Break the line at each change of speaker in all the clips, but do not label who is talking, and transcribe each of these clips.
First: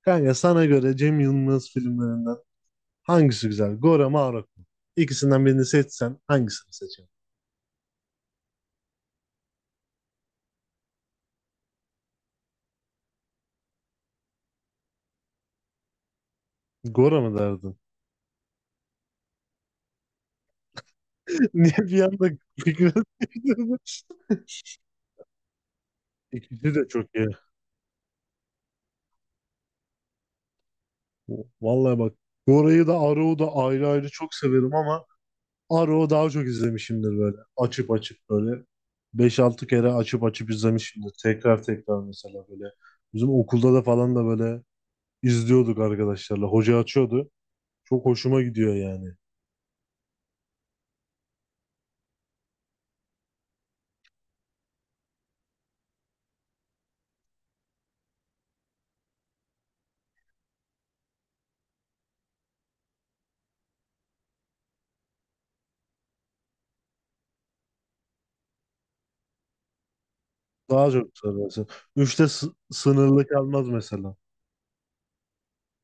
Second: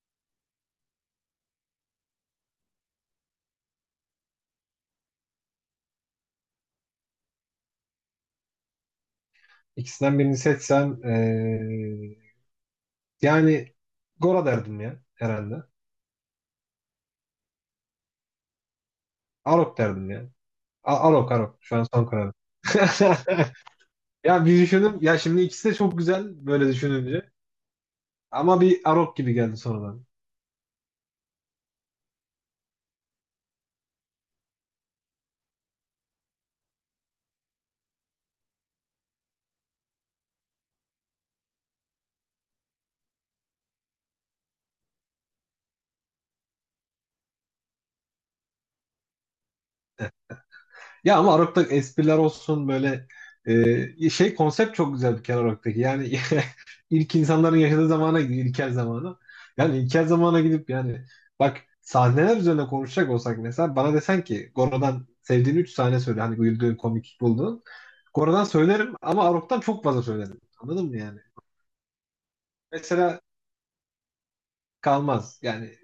Kanka sana göre Cem Yılmaz filmlerinden hangisi güzel? Gora mı Arok mu? İkisinden birini seçsen hangisini seçerdin?
İkisinden birini seçsem yani Gora derdim ya herhalde.
Gora mı derdin?
Arok derdim ya. A- Arok Arok şu
Niye
an
bir
son
anda
kararım.
fikrini değiştirdin?
Ya bir düşündüm. Ya şimdi ikisi de çok güzel böyle
İkisi de çok iyi.
düşününce. Ama bir Arok gibi geldi sonradan.
Vallahi bak, Gora'yı da Arok'u da ayrı ayrı çok severim ama Arok'u daha çok izlemişimdir böyle. Açıp açıp böyle beş altı kere açıp açıp izlemişimdir. Tekrar tekrar mesela böyle. Bizim okulda da falan da böyle izliyorduk arkadaşlarla. Hoca açıyordu. Çok hoşuma gidiyor yani.
Ya ama Arok'ta espriler olsun böyle şey konsept çok güzel bir kere Arok'taki. Yani ilk insanların yaşadığı zamana gidiyor, ilkel zamana. Yani ilkel zamana gidip yani bak sahneler üzerine konuşacak olsak mesela bana desen ki Goro'dan sevdiğin 3 sahne söyle hani güldüğün komik bulduğun. Goro'dan söylerim ama Arok'tan çok fazla söylerim. Anladın
Daha
mı
çok
yani?
sararsın. Üçte
Mesela
sınırlı kalmaz mesela.
kalmaz. Yani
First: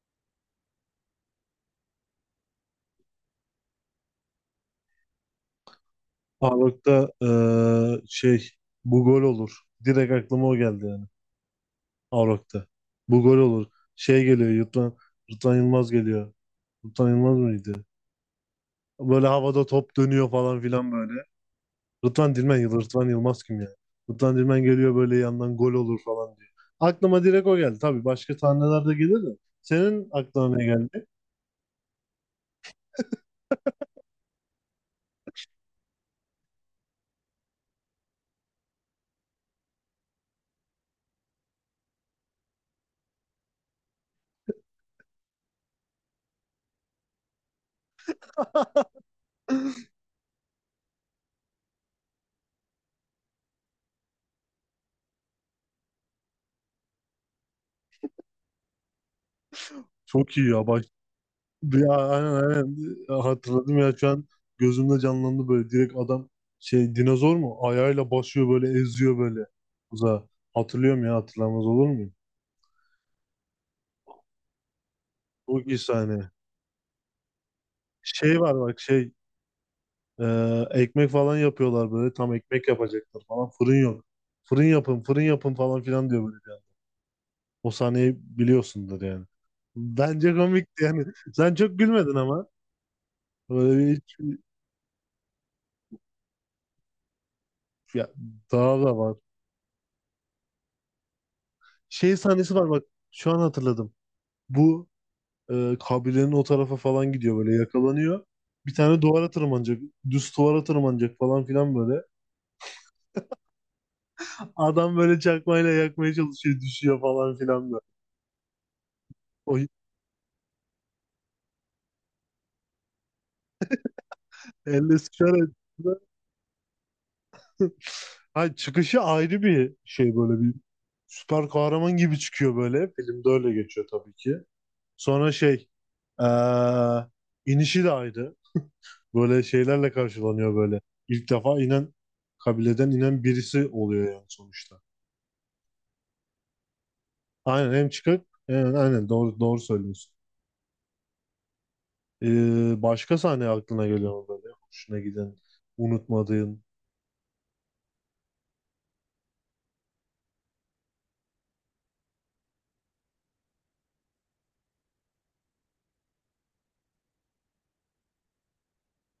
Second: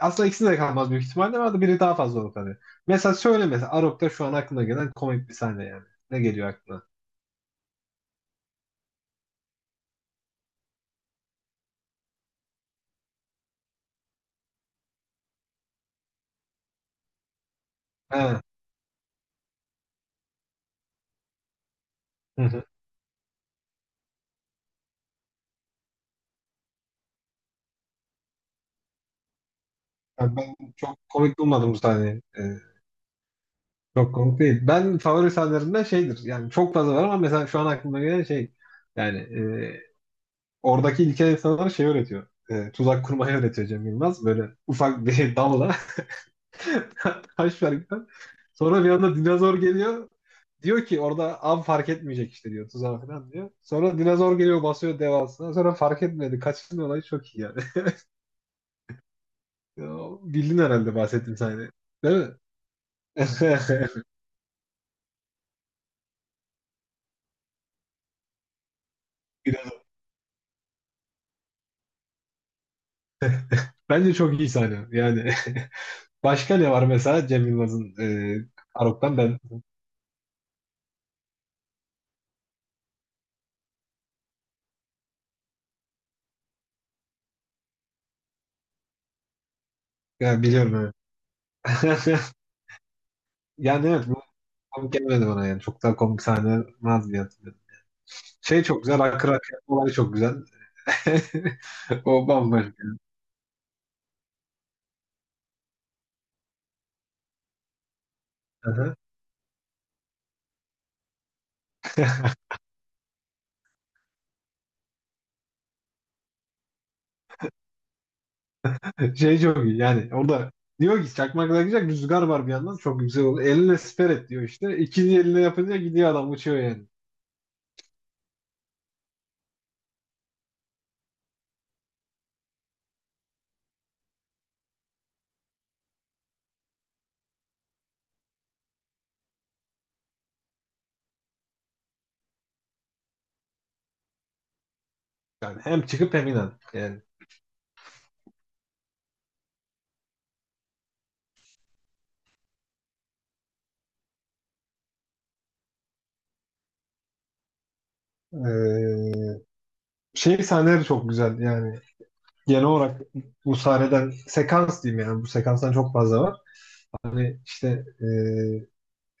aslında ikisi de kalmaz büyük ihtimalle ama biri daha fazla olur tabii. Mesela söyle mesela Arok'ta şu an aklına gelen komik bir sahne yani. Ne geliyor aklına?
Arok'ta şey bu gol olur. Direkt aklıma o geldi yani. Arok'ta. Bu gol olur. Şey geliyor Yurttan Yılmaz geliyor. Rıdvan Yılmaz mıydı?
He.
Böyle havada top dönüyor falan filan böyle. Rıdvan
Hı
Dilmen,
hı.
Rıdvan Yılmaz kim ya? Rıdvan Dilmen geliyor böyle yandan gol olur falan diyor. Aklıma direkt o geldi. Tabii başka sahneler de gelir de. Senin
Yani ben
aklına ne
çok
geldi?
komik bulmadım bu sahneyi. Çok komik değil. Ben favori sahnelerimden şeydir. Yani çok fazla var ama mesela şu an aklıma gelen şey yani e, oradaki ilkel insanlara şey öğretiyor. Tuzak kurmayı öğretiyor Cem Yılmaz. Böyle ufak bir dalla taş var gibi. Sonra bir anda dinozor geliyor. Diyor ki orada av fark etmeyecek işte diyor tuzağa falan diyor. Sonra dinozor geliyor basıyor devasına. Sonra fark etmedi. Kaçtın olayı çok iyi yani. Ya,
Çok iyi
bildin
ya, bak.
herhalde bahsettiğim sahneyi.
Ya
Değil
aynen,
mi?
aynen. Ya hatırladım ya şu an gözümde canlandı böyle direkt adam şey dinozor mu ayağıyla basıyor böyle eziyor böyle uzağa. Hatırlıyorum ya, hatırlamaz olur muyum?
Bence çok iyi sahne. Yani
Çok iyi sahne.
başka ne var mesela Cem Yılmaz'ın
Şey var bak şey
Karok'tan ben
e, ekmek falan yapıyorlar böyle tam ekmek yapacaklar falan fırın yok. Fırın yapın fırın yapın falan filan diyor böyle. O sahneyi biliyorsundur yani. Bence
yani biliyorum
komikti
evet.
yani. Sen çok gülmedin ama.
Yani
Böyle
evet
hiç,
bu komik gelmedi bana yani. Çok daha komik sahne vardı diye hatırlıyorum.
ya,
Şey
daha
çok
da
güzel.
var.
Akır Akır olay çok güzel.
Şey
O
sahnesi var
bambaşka.
bak şu an hatırladım. Bu kabilenin o tarafa falan gidiyor böyle yakalanıyor. Bir
Aha.
tane duvara tırmanacak. Düz duvara tırmanacak falan filan böyle. Adam böyle çakmayla yakmaya çalışıyor. Düşüyor falan filan böyle.
Şey
O
çok iyi yani. Orada diyor ki çakmakla gidecek rüzgar var bir yandan. Çok güzel oldu. Eline siper et diyor işte.
elle
İkinci eline
sıçarak.
yapınca gidiyor adam uçuyor yani.
Ha, çıkışı ayrı bir şey, böyle bir süper kahraman gibi çıkıyor böyle. Filmde öyle geçiyor tabii ki. Sonra şey e, inişi de ayrı. Böyle şeylerle karşılanıyor böyle. İlk defa inen kabileden inen birisi oluyor yani sonuçta.
Yani hem çıkıp hem inen. Yani.
Aynen, hem çıkık. Evet, aynen, doğru doğru söylüyorsun. Başka sahne aklına geliyor mu böyle? Hoşuna giden, unutmadığın.
Ee, şey sahneleri çok güzel yani. Genel olarak bu sahneden sekans diyeyim yani bu sekanstan çok fazla var. Hani işte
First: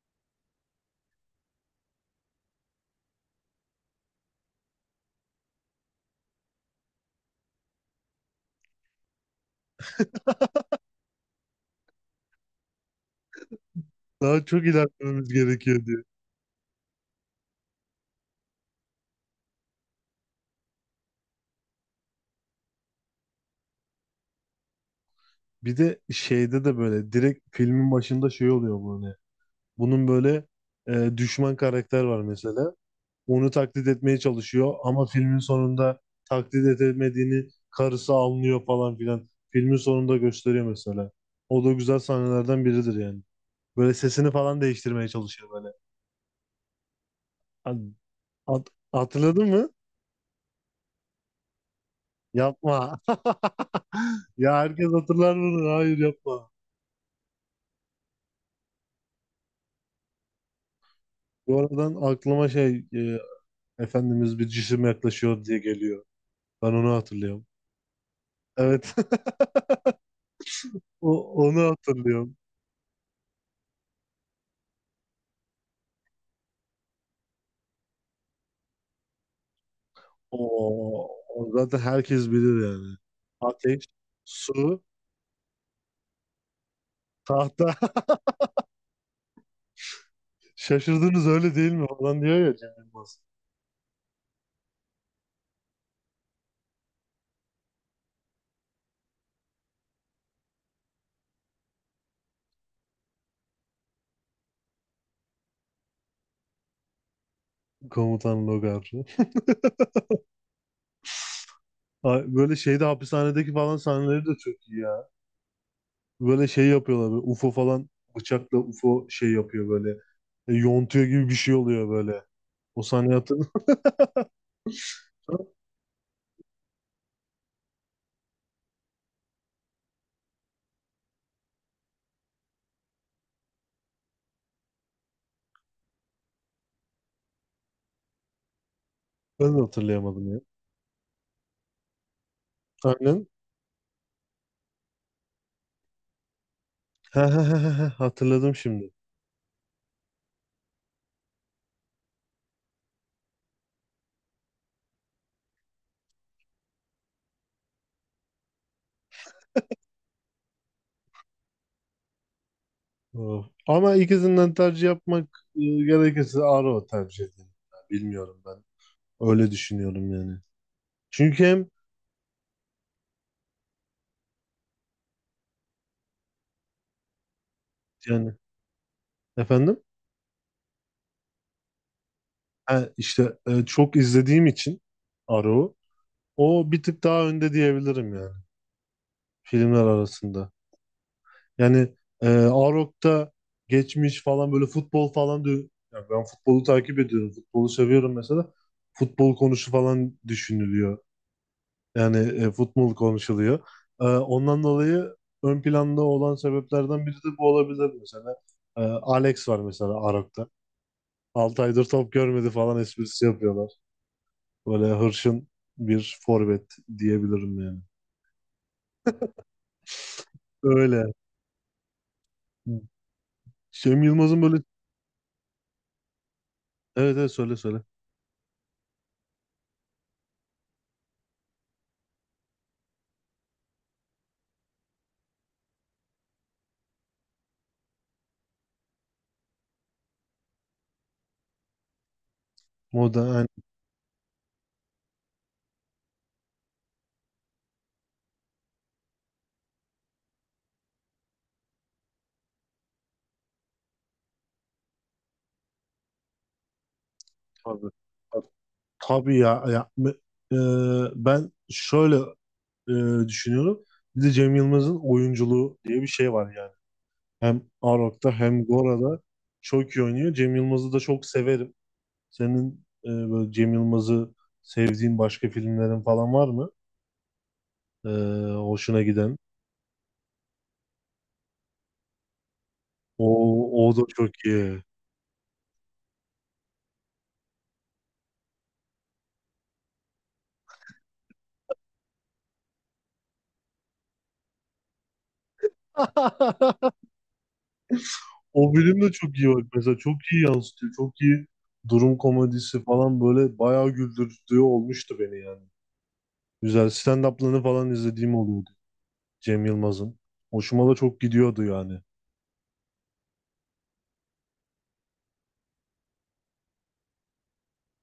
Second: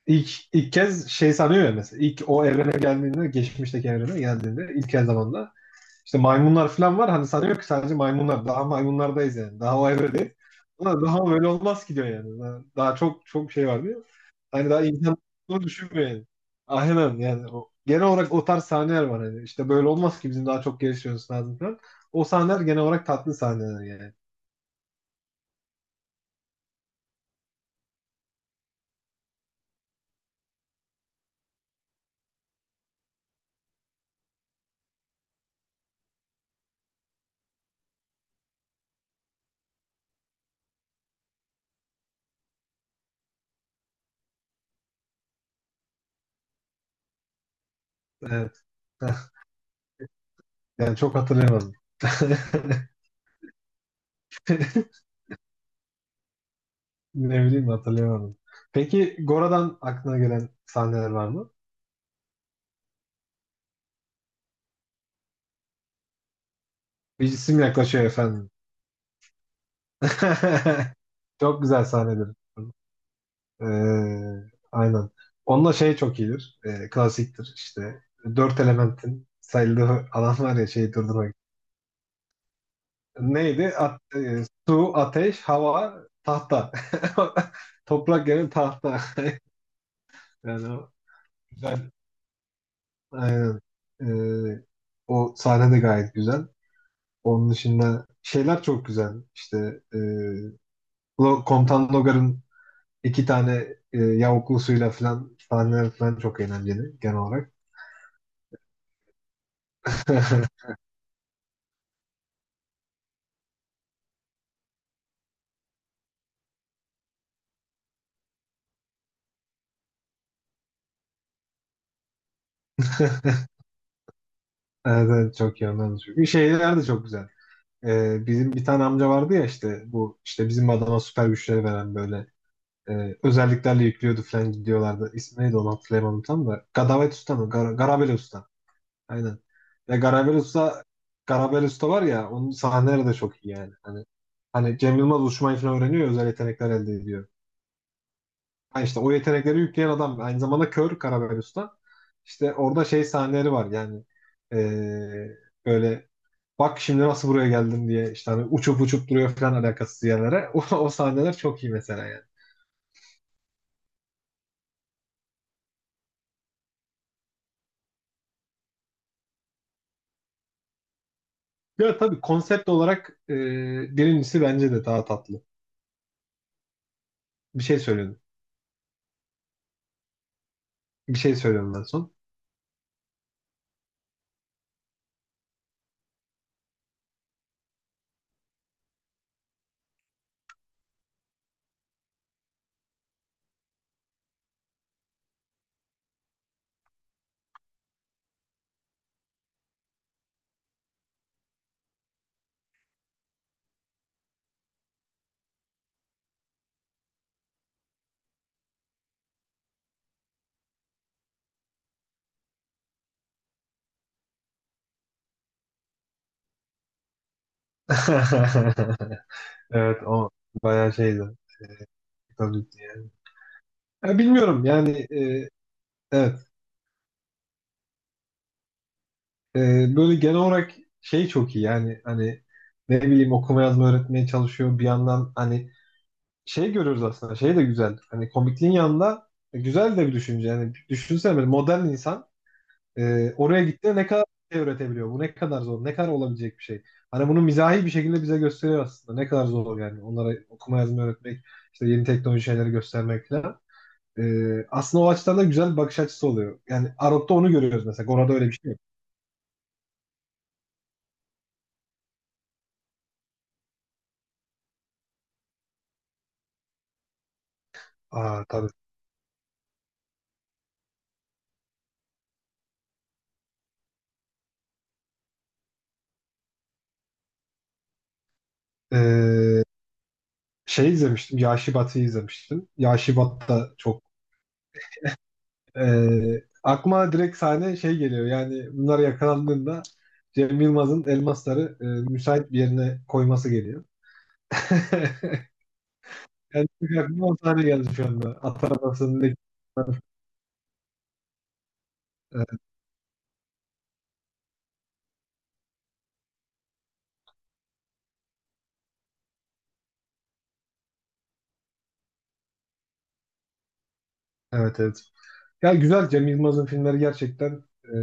ilk kez şey sanıyor ya mesela ilk o evrene geldiğinde geçmişteki evrene geldiğinde ilk el zamanda işte maymunlar falan var hani sanıyor ki sadece maymunlar daha maymunlardayız yani daha o evredeyiz. Ama daha böyle olmaz ki diyor yani. Daha çok çok şey var diyor.
Daha çok
Hani daha insan
ilerlememiz
olduğunu
gerekiyor diyor.
düşünmüyor yani. Aynen yani o, genel olarak o tarz sahneler var hani. İşte böyle olmaz ki bizim daha çok gelişmemiz lazım falan. O sahneler genel olarak tatlı sahneler yani.
Bir de şeyde de böyle direkt filmin başında şey oluyor böyle. Bunun böyle düşman karakter var mesela. Onu taklit etmeye çalışıyor ama filmin sonunda taklit etmediğini karısı anlıyor falan filan. Filmin sonunda gösteriyor mesela. O da güzel sahnelerden biridir yani. Böyle sesini falan değiştirmeye çalışıyor böyle. Hani
Evet.
Hatırladın mı?
Yani çok hatırlayamadım.
Yapma. Ya herkes hatırlar bunu. Hayır, yapma.
Ne bileyim hatırlayamadım. Peki Gora'dan aklına gelen sahneler var mı?
Bu aradan aklıma şey Efendimiz bir cisim yaklaşıyor diye geliyor. Ben onu
Bir
hatırlıyorum.
isim yaklaşıyor efendim.
Evet. O, onu
Çok güzel sahnedir.
hatırlıyorum.
Ee, aynen. Onunla şey çok iyidir. Klasiktir işte. Dört elementin sayıldığı alan var ya şeyi
Oo,
durdurmak.
o zaten herkes bilir yani.
Neydi?
Ateş, su,
Su, ateş, hava, tahta.
tahta.
Toprak yani tahta. Yani o
Şaşırdınız öyle değil mi
güzel.
falan diyor ya Cem Yılmaz.
Aynen. Ee, o sahne de gayet güzel. Onun dışında şeyler çok güzel. İşte Komutan Logar'ın iki tane yavuklusuyla falan sahneler falan çok eğlenceli genel olarak.
Komutan Logar. Ay, böyle şeyde hapishanedeki falan sahneleri de çok iyi. Böyle şey yapıyorlar böyle UFO falan, bıçakla UFO şey yapıyor böyle. Yontuyor gibi bir şey oluyor böyle. O sahneyi hatırlıyor
Evet, evet,
musun?
çok iyi ondan da çok iyi. Şeyler de çok güzel. Bizim bir tane amca vardı ya işte bu işte bizim adama süper güçleri veren böyle özelliklerle yüklüyordu falan gidiyorlardı. İsmi neydi onu hatırlayamadım tam da. Gadavet Usta mı? Garabeli Usta. Aynen.
Ben de
Ya
hatırlayamadım
Garabel
ya.
Usta, Garabel Usta var ya onun sahneleri de
Aynen.
çok iyi yani. Hani Cem Yılmaz uçmayı falan öğreniyor özel yetenekler elde
Ha,
ediyor.
ha, ha, ha, ha, hatırladım
Ha
şimdi.
işte o yetenekleri yükleyen adam aynı zamanda kör Garabel Usta. İşte orada şey sahneleri var yani eee, böyle bak şimdi nasıl buraya geldim diye işte hani uçup uçup duruyor falan alakasız yerlere. O sahneler çok iyi mesela yani.
Oh. Ama ikisinden tercih yapmak gerekirse Arrow tercih ederim. Bilmiyorum ben. Öyle düşünüyorum yani. Çünkü hem
Ya tabii konsept olarak birincisi bence de daha tatlı. Bir şey söylüyorum.
yani efendim
Bir şey söylüyorum ben son.
ha, işte çok izlediğim için Arrow o bir tık daha önde diyebilirim yani filmler arasında. Yani Arok'ta geçmiş falan böyle futbol falan diyor. Yani ben futbolu takip ediyorum. Futbolu seviyorum mesela. Futbol konusu falan düşünülüyor. Yani futbol konuşuluyor. Ondan dolayı ön planda olan sebeplerden biri de bu olabilir mesela. Alex var mesela Arok'ta. 6 aydır top görmedi falan esprisi yapıyorlar. Böyle hırçın bir forvet diyebilirim yani.
Evet o bayağı
Öyle.
şeydi. Komikti yani.
Cem
Ya
Yılmaz'ın böyle,
bilmiyorum yani evet.
evet evet, söyle söyle.
E, böyle genel olarak şey çok iyi yani hani ne bileyim okuma yazma öğretmeye çalışıyor bir yandan hani şey görüyoruz aslında şey de güzel hani komikliğin yanında güzel de bir düşünce yani düşünsene böyle modern insan
Moda.
oraya gittiğinde ne kadar şey öğretebiliyor bu ne kadar zor ne kadar olabilecek bir şey hani bunu mizahi bir şekilde bize gösteriyor aslında ne kadar zor yani onlara okuma yazma öğretmek işte yeni teknoloji şeyleri göstermek falan. Aslında o açıdan da güzel bir bakış açısı oluyor. Yani Arok'ta onu görüyoruz
Tabii,
mesela. Gora'da öyle
tabii.
bir şey yok.
Tabii ya, ya e, ben şöyle düşünüyorum. Bir de Cem Yılmaz'ın oyunculuğu diye bir şey var yani. Hem Arok'ta
Aa
hem
tabii.
Gora'da çok iyi oynuyor. Cem Yılmaz'ı da çok severim. Senin böyle Cem Yılmaz'ı sevdiğin başka filmlerin falan var mı? E, Hoşuna giden.
Ee, şey izlemiştim. Yaşı izlemiştim. Yaşı da
O da
çok.
çok iyi.
Aklıma direkt sahne şey geliyor. Yani bunlar yakalandığında Cem Yılmaz'ın elmasları müsait bir yerine koyması geliyor. Yani çünkü aklıma o sahne geldi şu anda. At
O bölüm de
arabasındaki.
çok iyi, bak. Mesela çok iyi yansıtıyor. Çok iyi durum komedisi falan, böyle bayağı güldürücü olmuştu beni yani. Güzel stand-up'larını falan izlediğim oluyordu Cem Yılmaz'ın. Hoşuma da çok gidiyordu yani.
Evet evet. Ya güzel Cem Yılmaz'ın filmleri gerçekten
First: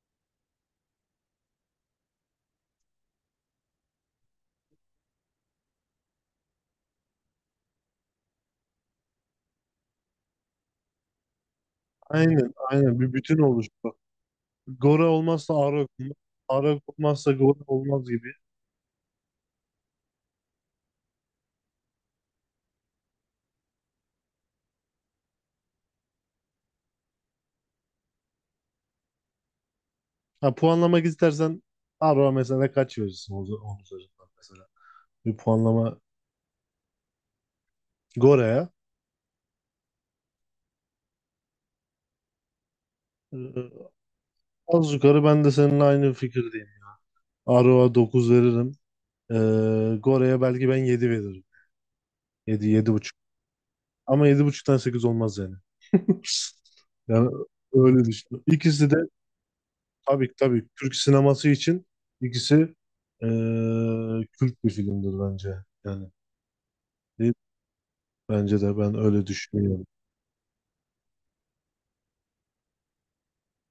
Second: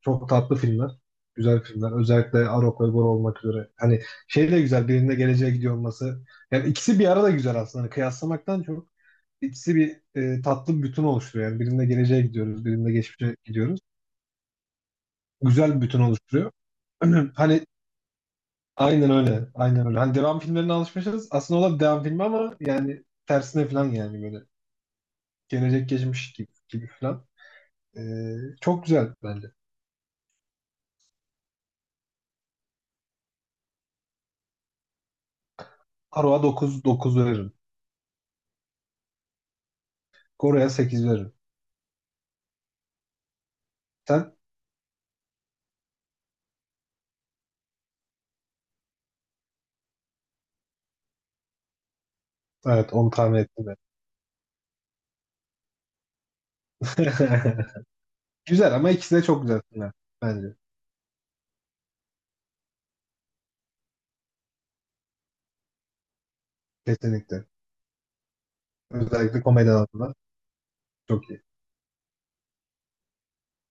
çok tatlı filmler. Güzel filmler. Özellikle Arok ve Bor olmak üzere. Hani şey de güzel birinde geleceğe gidiyor olması. Yani ikisi bir arada güzel aslında. Hani kıyaslamaktan çok ikisi bir tatlı bir bütün oluşturuyor. Yani birinde geleceğe
Aynen,
gidiyoruz, birinde
aynen, bir
geçmişe
bütün
gidiyoruz.
oluştu. Gora olmazsa
Güzel bir
Arak,
bütün oluşturuyor.
Arak olmazsa Gora
Hani
olmaz gibi.
aynen öyle. Aynen öyle. Hani devam filmlerine alışmışız. Aslında o da bir devam filmi ama yani tersine falan yani böyle. Gelecek geçmiş gibi, gibi falan. E, çok güzel bence.
Ha, puanlamak istersen Arak'a mesela kaç verirsin onun üzerinden mesela. Bir puanlama
Aroa dokuz veririm.
Gora'ya.
Gora'ya 8 veririm.
Ee,
Sen?
Az yukarı ben de seninle aynı fikirdeyim. Arak'a 9 veririm. Gora'ya belki ben 7 veririm. Yedi, yedi
Evet onu
buçuk.
tahmin ettim ben.
Ama yedi buçuktan 8 olmaz yani. Yani öyle düşünüyorum.
Güzel
İkisi
ama
de,
ikisi de çok güzel filmler
tabii
bence.
tabii, Türk sineması için ikisi Türk bir filmdir bence. Yani değil,
Kesinlikle.
bence de ben öyle
Özellikle komedi
düşünüyorum.
alanında çok iyi.